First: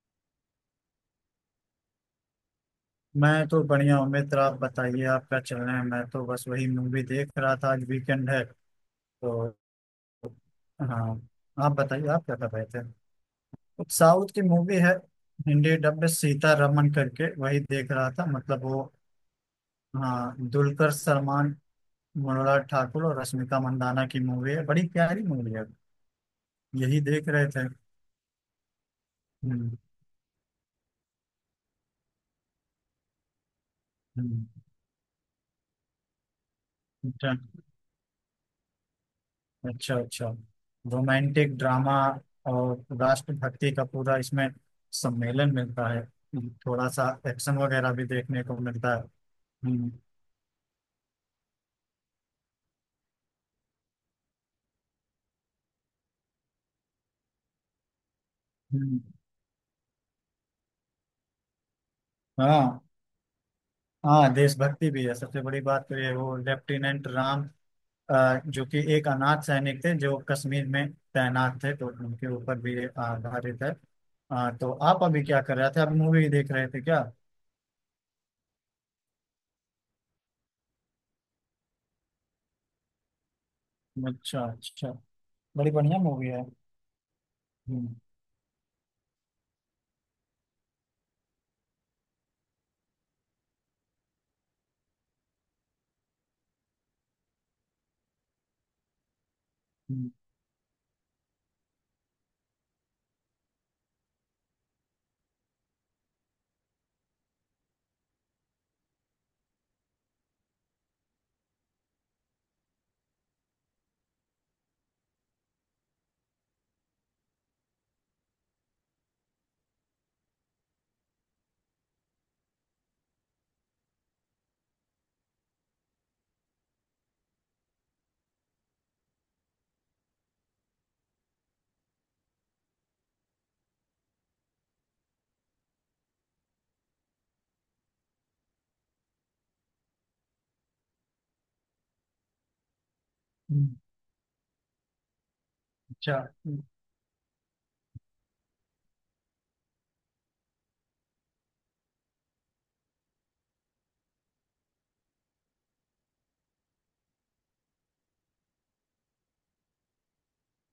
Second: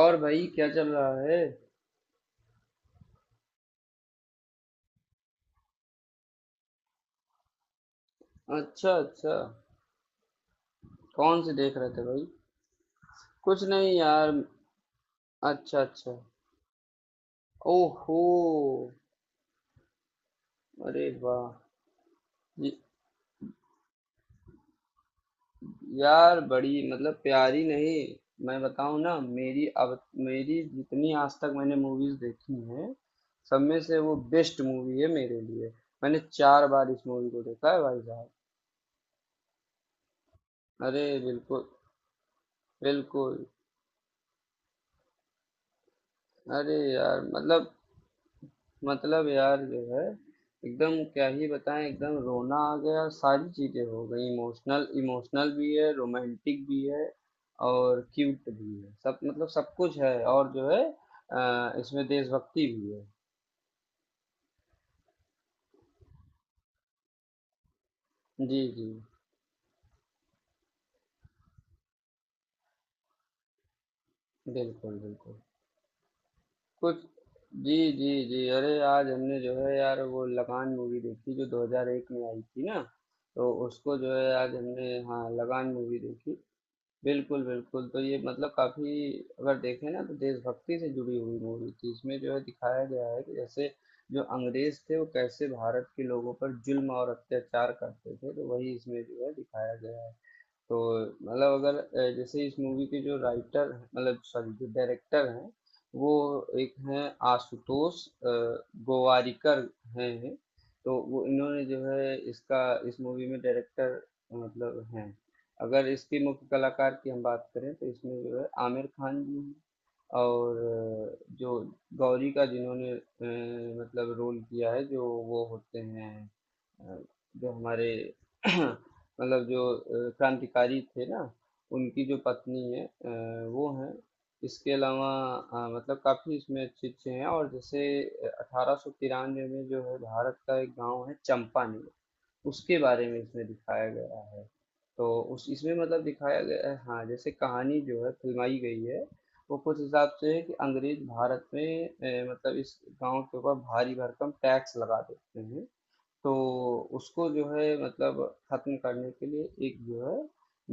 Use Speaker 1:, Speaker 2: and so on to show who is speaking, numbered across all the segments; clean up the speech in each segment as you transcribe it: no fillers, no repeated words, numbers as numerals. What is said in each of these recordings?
Speaker 1: और भाई क्या चल रहा है?
Speaker 2: मैं तो बढ़िया हूँ मित्र। आप बताइए आप क्या चल रहे हैं। मैं तो बस वही मूवी देख रहा था, आज वीकेंड है
Speaker 1: अच्छा, अच्छा।
Speaker 2: तो। हाँ,
Speaker 1: कौन सी
Speaker 2: आप
Speaker 1: देख रहे थे,
Speaker 2: बताइए आप
Speaker 1: भाई?
Speaker 2: क्या कर रहे थे।
Speaker 1: कुछ
Speaker 2: कुछ
Speaker 1: नहीं,
Speaker 2: साउथ
Speaker 1: यार।
Speaker 2: की मूवी है, हिंदी
Speaker 1: अच्छा,
Speaker 2: डब में,
Speaker 1: अच्छा।
Speaker 2: सीता रमन करके, वही देख रहा
Speaker 1: ओहो।
Speaker 2: था। मतलब वो, हाँ, दुलकर
Speaker 1: अरे वाह।
Speaker 2: सलमान, मनोहर
Speaker 1: ये-
Speaker 2: ठाकुर और रश्मिका मंदाना की मूवी है। बड़ी प्यारी मूवी है।
Speaker 1: यार, बड़ी
Speaker 2: यही
Speaker 1: मतलब
Speaker 2: देख रहे
Speaker 1: प्यारी
Speaker 2: थे।
Speaker 1: नहीं। मैं बताऊं ना, मेरी
Speaker 2: हम्म।
Speaker 1: अब मेरी जितनी आज तक मैंने मूवीज देखी हैं, सब में से वो
Speaker 2: हम्म।
Speaker 1: बेस्ट मूवी है मेरे लिए। मैंने 4 बार इस मूवी
Speaker 2: अच्छा।
Speaker 1: को देखा है, भाई साहब।
Speaker 2: अच्छा अच्छा।
Speaker 1: अरे
Speaker 2: रोमांटिक
Speaker 1: बिल्कुल,
Speaker 2: ड्रामा और
Speaker 1: बिल्कुल।
Speaker 2: राष्ट्रभक्ति का पूरा इसमें सम्मेलन मिलता है।
Speaker 1: अरे
Speaker 2: थोड़ा सा
Speaker 1: यार,
Speaker 2: एक्शन
Speaker 1: मतलब
Speaker 2: वगैरह भी देखने को मिलता है।
Speaker 1: मतलब यार जो
Speaker 2: हम्म।
Speaker 1: है, एकदम क्या ही बताएं, एकदम रोना आ गया, सारी चीज़ें हो गई, इमोशनल, इमोशनल भी है, रोमांटिक भी है, और क्यूट भी है,
Speaker 2: हम्म,
Speaker 1: सब मतलब सब कुछ है, और जो है इसमें देशभक्ति
Speaker 2: हाँ।
Speaker 1: भी है।
Speaker 2: हाँ, देशभक्ति भी है। सबसे बड़ी बात तो ये है, वो लेफ्टिनेंट राम,
Speaker 1: जी,
Speaker 2: जो कि
Speaker 1: जी।
Speaker 2: एक अनाथ सैनिक थे, जो कश्मीर में तैनात थे, तो उनके ऊपर भी ये आधारित है। हाँ, तो
Speaker 1: बिल्कुल,
Speaker 2: आप अभी
Speaker 1: बिल्कुल।
Speaker 2: क्या कर रहे थे, आप मूवी देख रहे थे
Speaker 1: कुछ
Speaker 2: क्या।
Speaker 1: जी, जी, जी। अरे, आज हमने जो है यार, वो लगान मूवी देखी, जो 2001 में आई थी ना। तो उसको जो है
Speaker 2: अच्छा
Speaker 1: आज हमने,
Speaker 2: अच्छा।
Speaker 1: हाँ,
Speaker 2: बड़ी
Speaker 1: लगान मूवी
Speaker 2: बढ़िया मूवी
Speaker 1: देखी।
Speaker 2: है।
Speaker 1: बिल्कुल, बिल्कुल।
Speaker 2: हम्म।
Speaker 1: तो ये मतलब काफ़ी, अगर देखें ना, तो देशभक्ति से जुड़ी हुई मूवी थी। इसमें जो है दिखाया गया है कि जैसे जो अंग्रेज़ थे, वो कैसे भारत के लोगों पर ज़ुल्म और अत्याचार करते थे, तो वही इसमें जो है दिखाया गया
Speaker 2: हम्म।
Speaker 1: है। तो मतलब, अगर जैसे इस मूवी के जो राइटर मतलब सॉरी, जो डायरेक्टर हैं, वो एक हैं, आशुतोष गोवारिकर हैं। तो वो इन्होंने जो है इसका, इस मूवी में डायरेक्टर मतलब हैं। अगर इसके मुख्य कलाकार की हम बात करें, तो इसमें जो है आमिर खान जी हैं। और जो गौरी का जिन्होंने मतलब रोल किया है, जो, वो होते हैं, अ, जो हमारे मतलब जो क्रांतिकारी थे ना, उनकी जो पत्नी है, वो हैं। इसके अलावा मतलब काफी इसमें अच्छे अच्छे हैं, और जैसे, 1893 में जो है भारत का एक गांव है, चंपानेर, उसके बारे में इसमें
Speaker 2: हम्म।
Speaker 1: दिखाया गया है। तो उस इसमें मतलब
Speaker 2: अच्छा।
Speaker 1: दिखाया
Speaker 2: हम्म।
Speaker 1: गया है, हाँ, जैसे कहानी जो है फिल्माई गई है। वो कुछ हिसाब से है कि अंग्रेज भारत में मतलब इस गांव के ऊपर भारी भरकम टैक्स लगा देते हैं। तो उसको जो है मतलब खत्म करने के लिए एक जो है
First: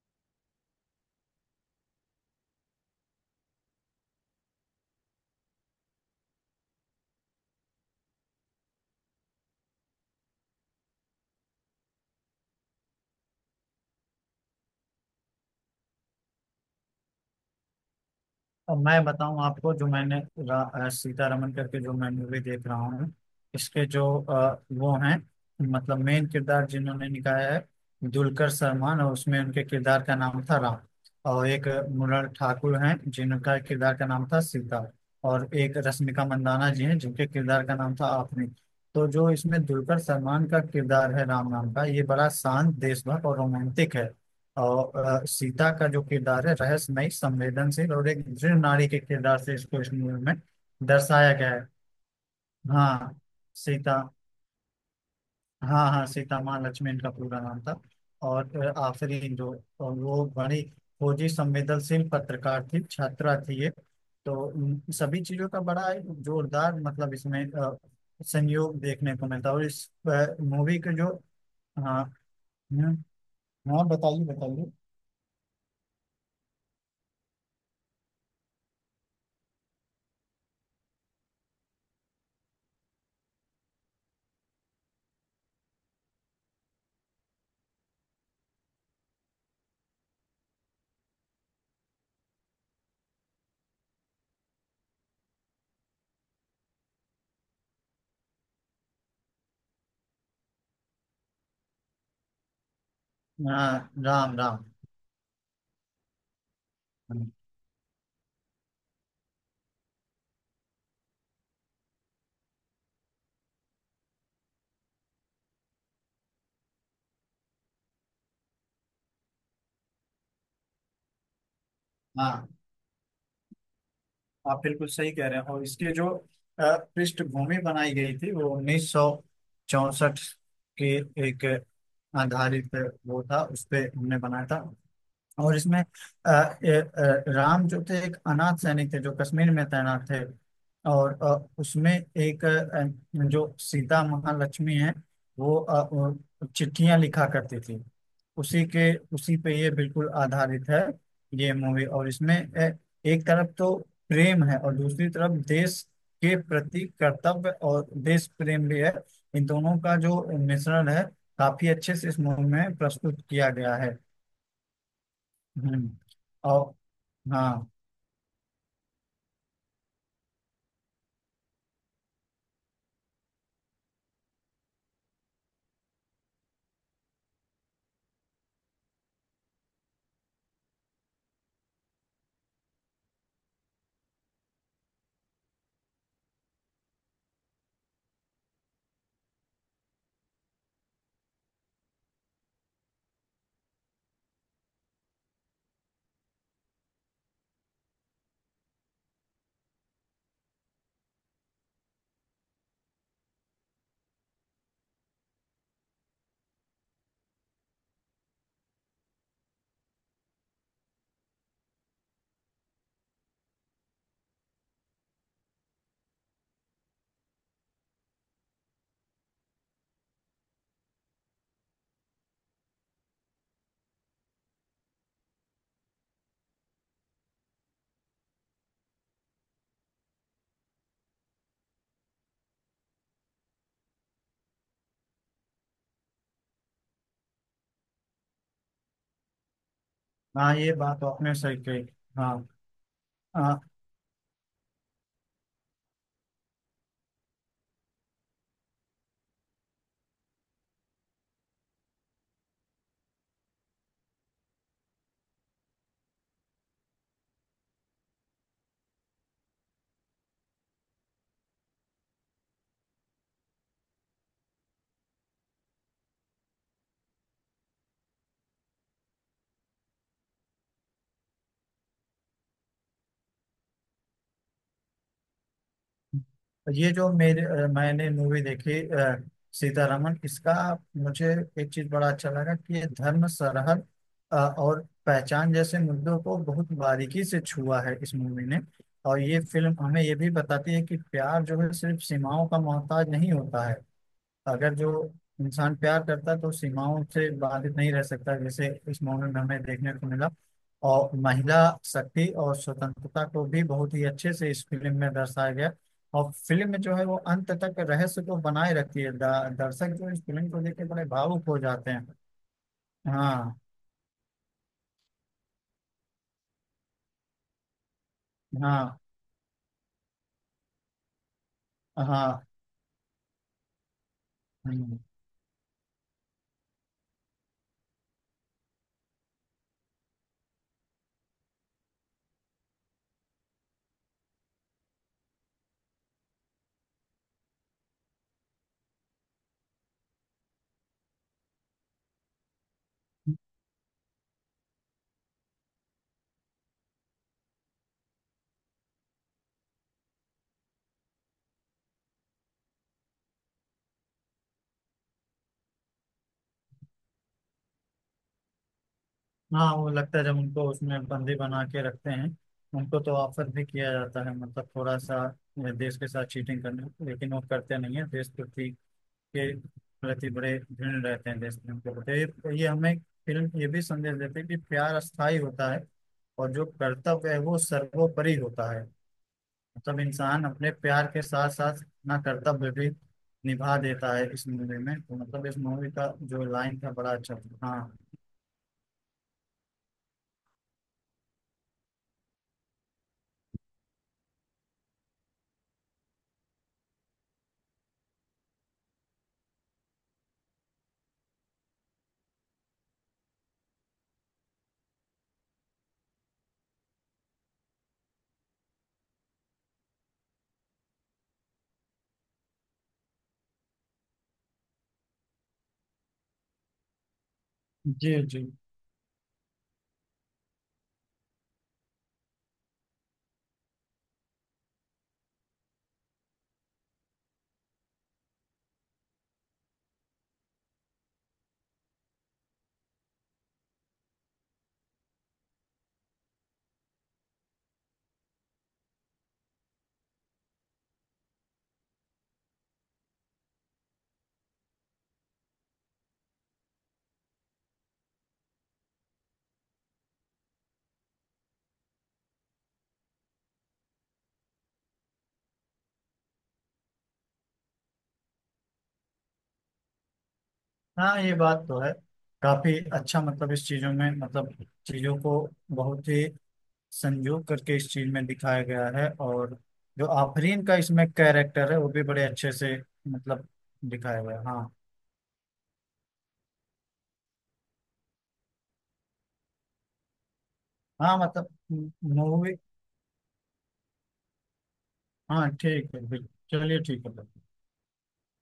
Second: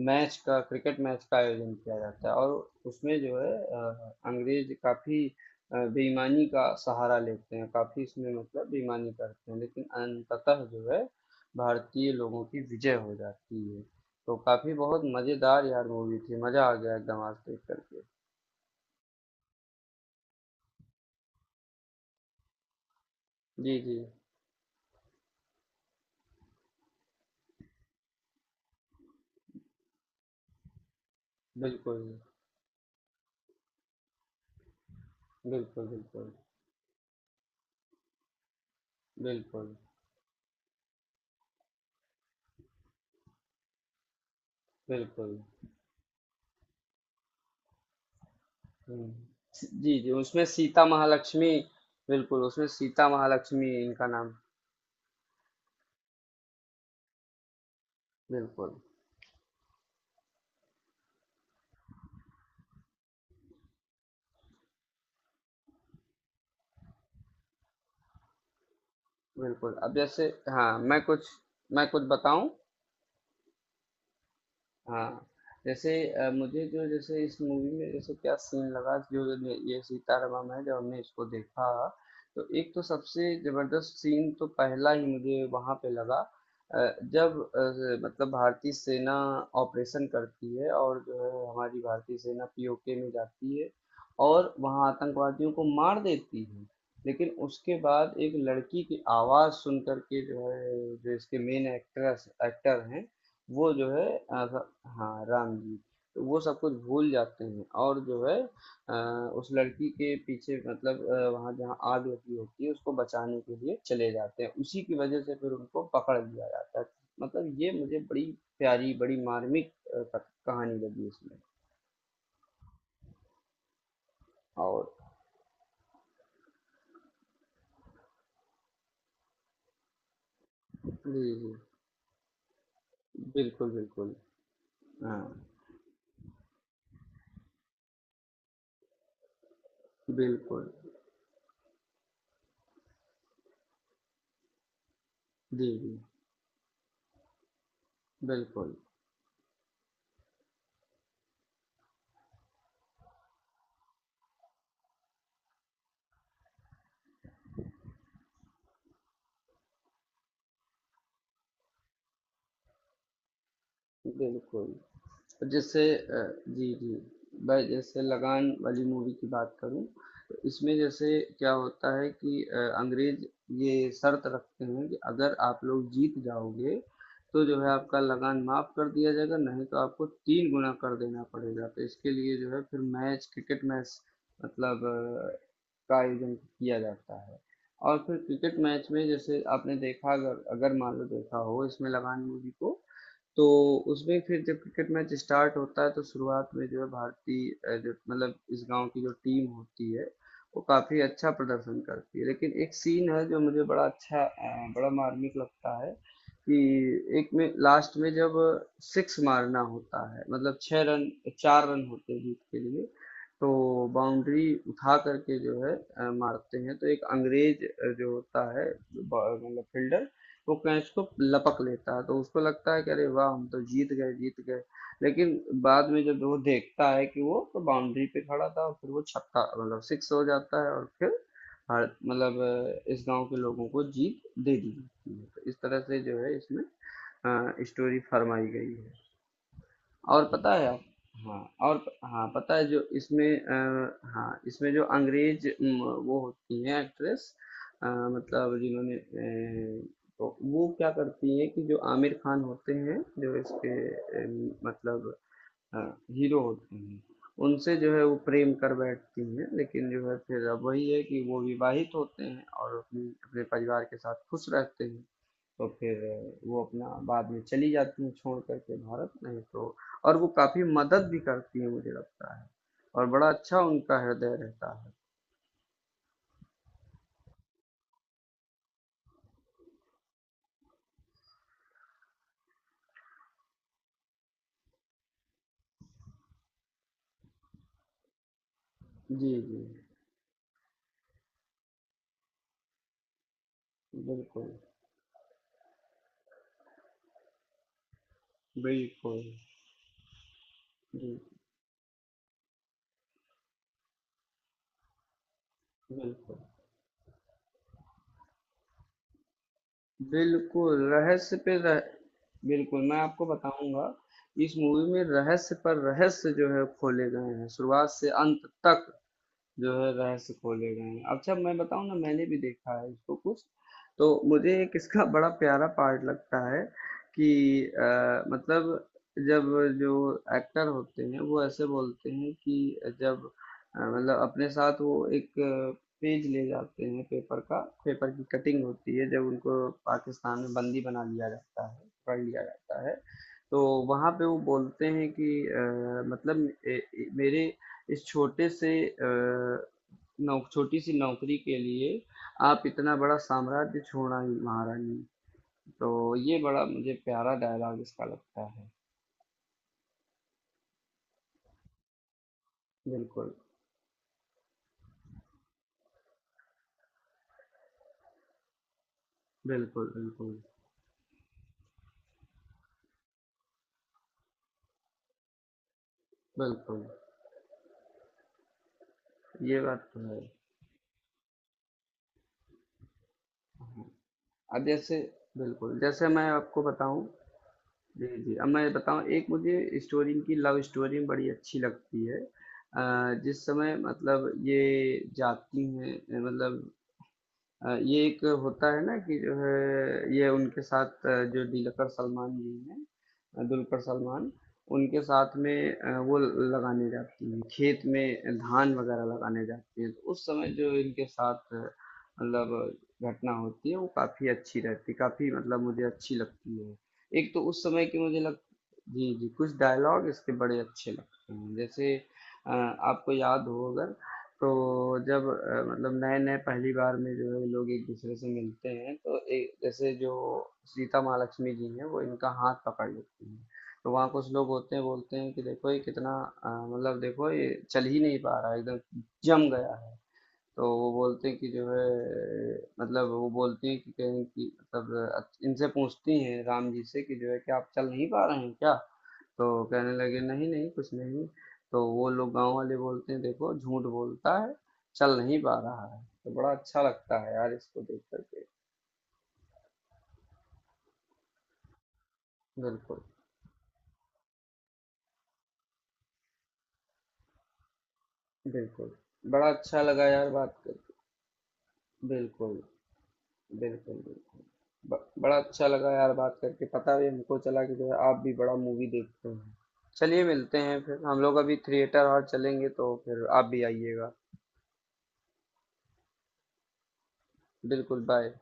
Speaker 1: मैच का, क्रिकेट मैच का आयोजन किया जाता है, और उसमें जो है अंग्रेज काफी बेईमानी का सहारा लेते हैं, काफी इसमें मतलब बेईमानी करते हैं, लेकिन अंततः जो है भारतीय लोगों की विजय हो जाती है। तो काफी बहुत मजेदार यार मूवी थी, मजा आ गया एकदम आज देख करके।
Speaker 2: अब मैं बताऊं आपको, जो मैंने सीतारमन करके जो मैं मूवी देख रहा हूँ,
Speaker 1: जी,
Speaker 2: इसके
Speaker 1: जी।
Speaker 2: जो वो हैं, मतलब मेन किरदार जिन्होंने निभाया है दुलकर सलमान, और उसमें उनके किरदार का नाम था राम। और एक
Speaker 1: बिल्कुल,
Speaker 2: मृणाल ठाकुर हैं, जिनका किरदार का नाम था सीता। और एक
Speaker 1: बिल्कुल।
Speaker 2: रश्मिका
Speaker 1: बिल्कुल,
Speaker 2: मंदाना जी हैं, जिनके किरदार का नाम था आपने। तो जो इसमें
Speaker 1: बिल्कुल,
Speaker 2: दुलकर सलमान का किरदार है राम नाम का, ये बड़ा शांत, देशभक्त और रोमांटिक है। और
Speaker 1: बिल्कुल।
Speaker 2: सीता का जो किरदार है, रहस्यमय, संवेदनशील और एक दृढ़ नारी के
Speaker 1: हम्म।
Speaker 2: किरदार से इसको इस
Speaker 1: जी, जी,
Speaker 2: मूवी में
Speaker 1: उसमें सीता
Speaker 2: दर्शाया
Speaker 1: महालक्ष्मी,
Speaker 2: गया है।
Speaker 1: बिल्कुल, उसमें सीता
Speaker 2: हाँ,
Speaker 1: महालक्ष्मी
Speaker 2: सीता।
Speaker 1: इनका नाम,
Speaker 2: हाँ हाँ, सीता माँ लक्ष्मी इनका पूरा नाम था। और
Speaker 1: बिल्कुल,
Speaker 2: अ, आखिरी जो और वो बड़ी खोजी, संवेदनशील पत्रकार थी, छात्रा थी ये। तो उन सभी चीजों का बड़ा एक जोरदार, मतलब इसमें संयोग देखने को मिलता है। और
Speaker 1: बिल्कुल।
Speaker 2: इस
Speaker 1: अब जैसे, हाँ,
Speaker 2: मूवी के
Speaker 1: मैं
Speaker 2: जो,
Speaker 1: कुछ, मैं कुछ
Speaker 2: हाँ।
Speaker 1: बताऊँ?
Speaker 2: हम्म, हाँ, बताइए बताइए।
Speaker 1: हाँ, जैसे मुझे जो जैसे इस मूवी में जैसे क्या सीन लगा, जो ये सीतारामम है, जब हमने इसको देखा, तो एक तो सबसे जबरदस्त सीन तो पहला ही मुझे वहां पे लगा। अ, जब मतलब भारतीय सेना ऑपरेशन करती है और जो है हमारी भारतीय सेना पीओके में जाती है, और वहां आतंकवादियों को मार देती है। लेकिन उसके बाद एक लड़की की आवाज सुन करके जो है, जो इसके मेन एक्ट्रेस एक्टर हैं,
Speaker 2: हाँ,
Speaker 1: वो जो है,
Speaker 2: राम राम।
Speaker 1: हाँ, राम जी, तो वो सब कुछ भूल जाते हैं, और जो है अ, उस लड़की के पीछे मतलब वहाँ जहाँ आग लगी होती है उसको बचाने के लिए चले जाते हैं, उसी की वजह से फिर उनको पकड़ लिया जाता है। मतलब ये मुझे बड़ी प्यारी, बड़ी मार्मिक कहानी लगी इसमें।
Speaker 2: हाँ, आप बिल्कुल
Speaker 1: और
Speaker 2: सही कह रहे हैं। और इसकी जो पृष्ठभूमि बनाई गई थी, वो 1964 के
Speaker 1: जी,
Speaker 2: एक
Speaker 1: जी।
Speaker 2: आधारित, वो था, उस
Speaker 1: बिल्कुल,
Speaker 2: पे
Speaker 1: बिल्कुल।
Speaker 2: हमने बनाया था।
Speaker 1: हाँ,
Speaker 2: और इसमें राम जो थे, एक अनाथ सैनिक थे, जो कश्मीर में तैनात थे।
Speaker 1: बिल्कुल।
Speaker 2: और उसमें एक जो सीता महालक्ष्मी है, वो
Speaker 1: जी, जी।
Speaker 2: वो चिट्ठियां लिखा करती थी। उसी
Speaker 1: बिल्कुल,
Speaker 2: के, उसी पे ये बिल्कुल आधारित है, ये मूवी। और इसमें एक तरफ तो प्रेम है, और दूसरी तरफ देश के प्रति कर्तव्य और देश प्रेम भी है। इन दोनों का जो मिश्रण है, काफी अच्छे से इस मूवी में प्रस्तुत किया गया है।
Speaker 1: बिल्कुल। तो जैसे
Speaker 2: हम्म, और
Speaker 1: जी, जी। मैं
Speaker 2: हाँ।
Speaker 1: जैसे लगान वाली मूवी की बात करूँ, तो इसमें जैसे क्या होता है कि अंग्रेज़ ये शर्त रखते हैं कि अगर आप लोग जीत जाओगे, तो जो है आपका लगान माफ़ कर दिया जाएगा, नहीं तो आपको 3 गुना कर देना पड़ेगा। तो इसके लिए जो है फिर मैच क्रिकेट मैच मतलब का आयोजन किया जाता है। और फिर क्रिकेट मैच में जैसे आपने देखा, अगर अगर मान लो देखा हो इसमें लगान मूवी को, तो उसमें फिर जब क्रिकेट मैच स्टार्ट होता है, तो शुरुआत में जो है भारतीय जो मतलब इस गांव की जो टीम होती है, वो काफी अच्छा प्रदर्शन करती है, लेकिन एक सीन है जो मुझे बड़ा अच्छा बड़ा मार्मिक लगता है, कि एक में लास्ट में जब सिक्स मारना होता है मतलब 6 रन, 4 रन होते हैं जीत के लिए, तो बाउंड्री उठा करके जो है मारते हैं, तो एक अंग्रेज जो होता है, मतलब फील्डर, वो कैच को लपक लेता है, तो उसको लगता है कि अरे वाह, हम तो जीत गए, जीत गए। लेकिन बाद में जब वो देखता है कि वो तो बाउंड्री पे खड़ा था, और फिर वो छक्का मतलब सिक्स हो जाता है, और फिर हर मतलब इस गांव के लोगों को जीत दे दी जाती है। तो इस तरह से जो है इसमें स्टोरी फरमाई गई है। और पता
Speaker 2: हाँ,
Speaker 1: है
Speaker 2: ये बात तो आपने
Speaker 1: हाँ
Speaker 2: सही
Speaker 1: और,
Speaker 2: कही।
Speaker 1: हाँ
Speaker 2: हाँ
Speaker 1: पता है जो इसमें
Speaker 2: हाँ।
Speaker 1: हाँ इसमें जो अंग्रेज वो होती हैं एक्ट्रेस, मतलब जिन्होंने तो वो क्या करती हैं कि जो आमिर खान होते हैं, जो इसके अ, मतलब हीरो होते हैं, उनसे जो है वो प्रेम कर बैठती हैं, लेकिन जो है फिर अब वही है कि वो विवाहित होते हैं और अपनी अपने परिवार के साथ खुश रहते हैं। तो फिर वो अपना बाद में चली जाती हैं छोड़ करके भारत, नहीं तो, और वो काफ़ी मदद भी करती हैं मुझे लगता है, और बड़ा अच्छा उनका हृदय रहता है।
Speaker 2: ये जो मेरे मैंने मूवी देखी सीतारमन, इसका मुझे एक चीज बड़ा अच्छा लगा कि ये धर्म, सरहद और पहचान जैसे मुद्दों को बहुत बारीकी से छुआ है इस मूवी ने। और
Speaker 1: जी,
Speaker 2: ये
Speaker 1: जी।
Speaker 2: फिल्म हमें ये भी बताती है कि प्यार जो है सिर्फ सीमाओं का मोहताज नहीं होता है।
Speaker 1: बिल्कुल,
Speaker 2: अगर जो इंसान प्यार करता है, तो सीमाओं से बाधित नहीं रह सकता, जैसे इस
Speaker 1: बिल्कुल।
Speaker 2: मॉडल में हमें देखने को मिला। और
Speaker 1: जी,
Speaker 2: महिला शक्ति और स्वतंत्रता को भी बहुत ही अच्छे से इस फिल्म में दर्शाया गया। और
Speaker 1: बिल्कुल।
Speaker 2: फिल्म में जो है वो अंत तक रहस्य को बनाए रखती है। दर्शक जो इस फिल्म को देख
Speaker 1: बिल्कुल
Speaker 2: के बड़े
Speaker 1: रहस्य
Speaker 2: भावुक
Speaker 1: पे
Speaker 2: हो
Speaker 1: रह,
Speaker 2: जाते हैं।
Speaker 1: बिल्कुल, मैं आपको
Speaker 2: हाँ।
Speaker 1: बताऊंगा। इस मूवी में रहस्य पर रहस्य जो है खोले गए हैं, शुरुआत से अंत तक
Speaker 2: हाँ
Speaker 1: जो है रहस्य खोले गए हैं। अच्छा, मैं बताऊं ना, मैंने भी
Speaker 2: हाँ।
Speaker 1: देखा है इसको कुछ। तो मुझे एक
Speaker 2: हम्म,
Speaker 1: इसका बड़ा प्यारा पार्ट लगता है कि मतलब जब जो एक्टर होते हैं वो ऐसे बोलते हैं कि जब मतलब अपने साथ वो एक पेज ले जाते हैं, पेपर का, पेपर की कटिंग होती है, जब उनको पाकिस्तान में बंदी बना लिया जाता है, पकड़ लिया जाता है, तो वहां पे वो बोलते हैं कि मतलब मेरे इस छोटे से नौ छोटी सी नौकरी के लिए आप इतना बड़ा साम्राज्य छोड़ना ही महारानी। तो ये बड़ा मुझे प्यारा डायलॉग इसका लगता है।
Speaker 2: हाँ, वो लगता है जब उनको उसमें बंदी बना के रखते हैं, उनको तो
Speaker 1: बिल्कुल,
Speaker 2: ऑफर भी किया जाता है, मतलब थोड़ा सा देश के साथ चीटिंग करने, लेकिन वो करते नहीं है। देशभक्ति के
Speaker 1: बिल्कुल।
Speaker 2: प्रति
Speaker 1: बिल्कुल,
Speaker 2: बड़े ऋणी रहते हैं, देश प्रेम के प्रति। तो ये हमें फिल्म ये भी संदेश देती है कि प्यार अस्थायी होता है, और जो
Speaker 1: बिल्कुल।
Speaker 2: कर्तव्य है वो सर्वोपरि होता है।
Speaker 1: ये बात
Speaker 2: मतलब
Speaker 1: तो है।
Speaker 2: इंसान अपने प्यार के साथ साथ अपना कर्तव्य भी निभा
Speaker 1: हाँ।
Speaker 2: देता है इस
Speaker 1: अब
Speaker 2: मूवी
Speaker 1: जैसे,
Speaker 2: में। तो मतलब इस
Speaker 1: बिल्कुल
Speaker 2: मूवी का
Speaker 1: जैसे मैं
Speaker 2: जो
Speaker 1: आपको
Speaker 2: लाइन था,
Speaker 1: बताऊं,
Speaker 2: बड़ा अच्छा था। हाँ।
Speaker 1: जी, जी। अब मैं बताऊं, एक मुझे स्टोरी, इनकी लव स्टोरी बड़ी अच्छी लगती है। जिस समय मतलब ये जाती हैं मतलब ये एक होता है ना कि जो है ये उनके साथ जो दिलकर सलमान जी हैं, दुलकर सलमान, उनके साथ में वो लगाने जाती हैं, खेत में धान वगैरह लगाने जाती हैं, तो उस समय जो इनके साथ मतलब घटना होती है वो काफी अच्छी रहती, काफी मतलब मुझे अच्छी लगती है। एक तो उस समय की मुझे
Speaker 2: जी
Speaker 1: लग,
Speaker 2: जी।
Speaker 1: जी, जी, कुछ डायलॉग इसके बड़े अच्छे लगते हैं, जैसे आपको याद हो अगर, तो जब मतलब नए-नए पहली बार में जो है लोग एक-दूसरे से मिलते हैं, तो एक जैसे जो सीता माँ लक्ष्मी जी हैं वो इनका हाथ पकड़ लेती हैं। तो वहाँ कुछ लोग होते हैं, बोलते हैं कि देखो ये कितना मतलब देखो ये चल ही नहीं पा रहा है एकदम, जम गया है। तो वो बोलते हैं कि जो है मतलब वो बोलती हैं कि कहीं कि मतलब इनसे पूछती हैं राम जी से कि जो है कि आप चल नहीं पा रहे हैं क्या? तो कहने लगे नहीं नहीं कुछ नहीं। तो वो लोग गांव वाले बोलते हैं, देखो झूठ बोलता है, चल नहीं पा रहा है। तो बड़ा अच्छा लगता है यार इसको देख करके।
Speaker 2: हाँ, ये बात तो है। काफी
Speaker 1: बिल्कुल,
Speaker 2: अच्छा, मतलब इस चीजों में, मतलब चीजों को बहुत ही संजू करके इस चीज में दिखाया गया
Speaker 1: बिल्कुल।
Speaker 2: है।
Speaker 1: बड़ा
Speaker 2: और
Speaker 1: अच्छा लगा
Speaker 2: जो
Speaker 1: यार बात
Speaker 2: आफरीन का
Speaker 1: कर,
Speaker 2: इसमें कैरेक्टर है, वो भी बड़े
Speaker 1: बिल्कुल,
Speaker 2: अच्छे से, मतलब
Speaker 1: बिल्कुल,
Speaker 2: दिखाया गया
Speaker 1: बिल्कुल।
Speaker 2: है। हाँ
Speaker 1: बड़ा अच्छा लगा यार बात करके, पता भी हमको चला कि जो है आप भी बड़ा मूवी देखते हैं। चलिए मिलते हैं फिर,
Speaker 2: हाँ।
Speaker 1: हम लोग
Speaker 2: मतलब
Speaker 1: अभी थिएटर और
Speaker 2: मूवी,
Speaker 1: चलेंगे, तो फिर आप भी आइएगा।
Speaker 2: हाँ ठीक है, बिल्कुल, चलिए ठीक है।
Speaker 1: बिल्कुल, बाय।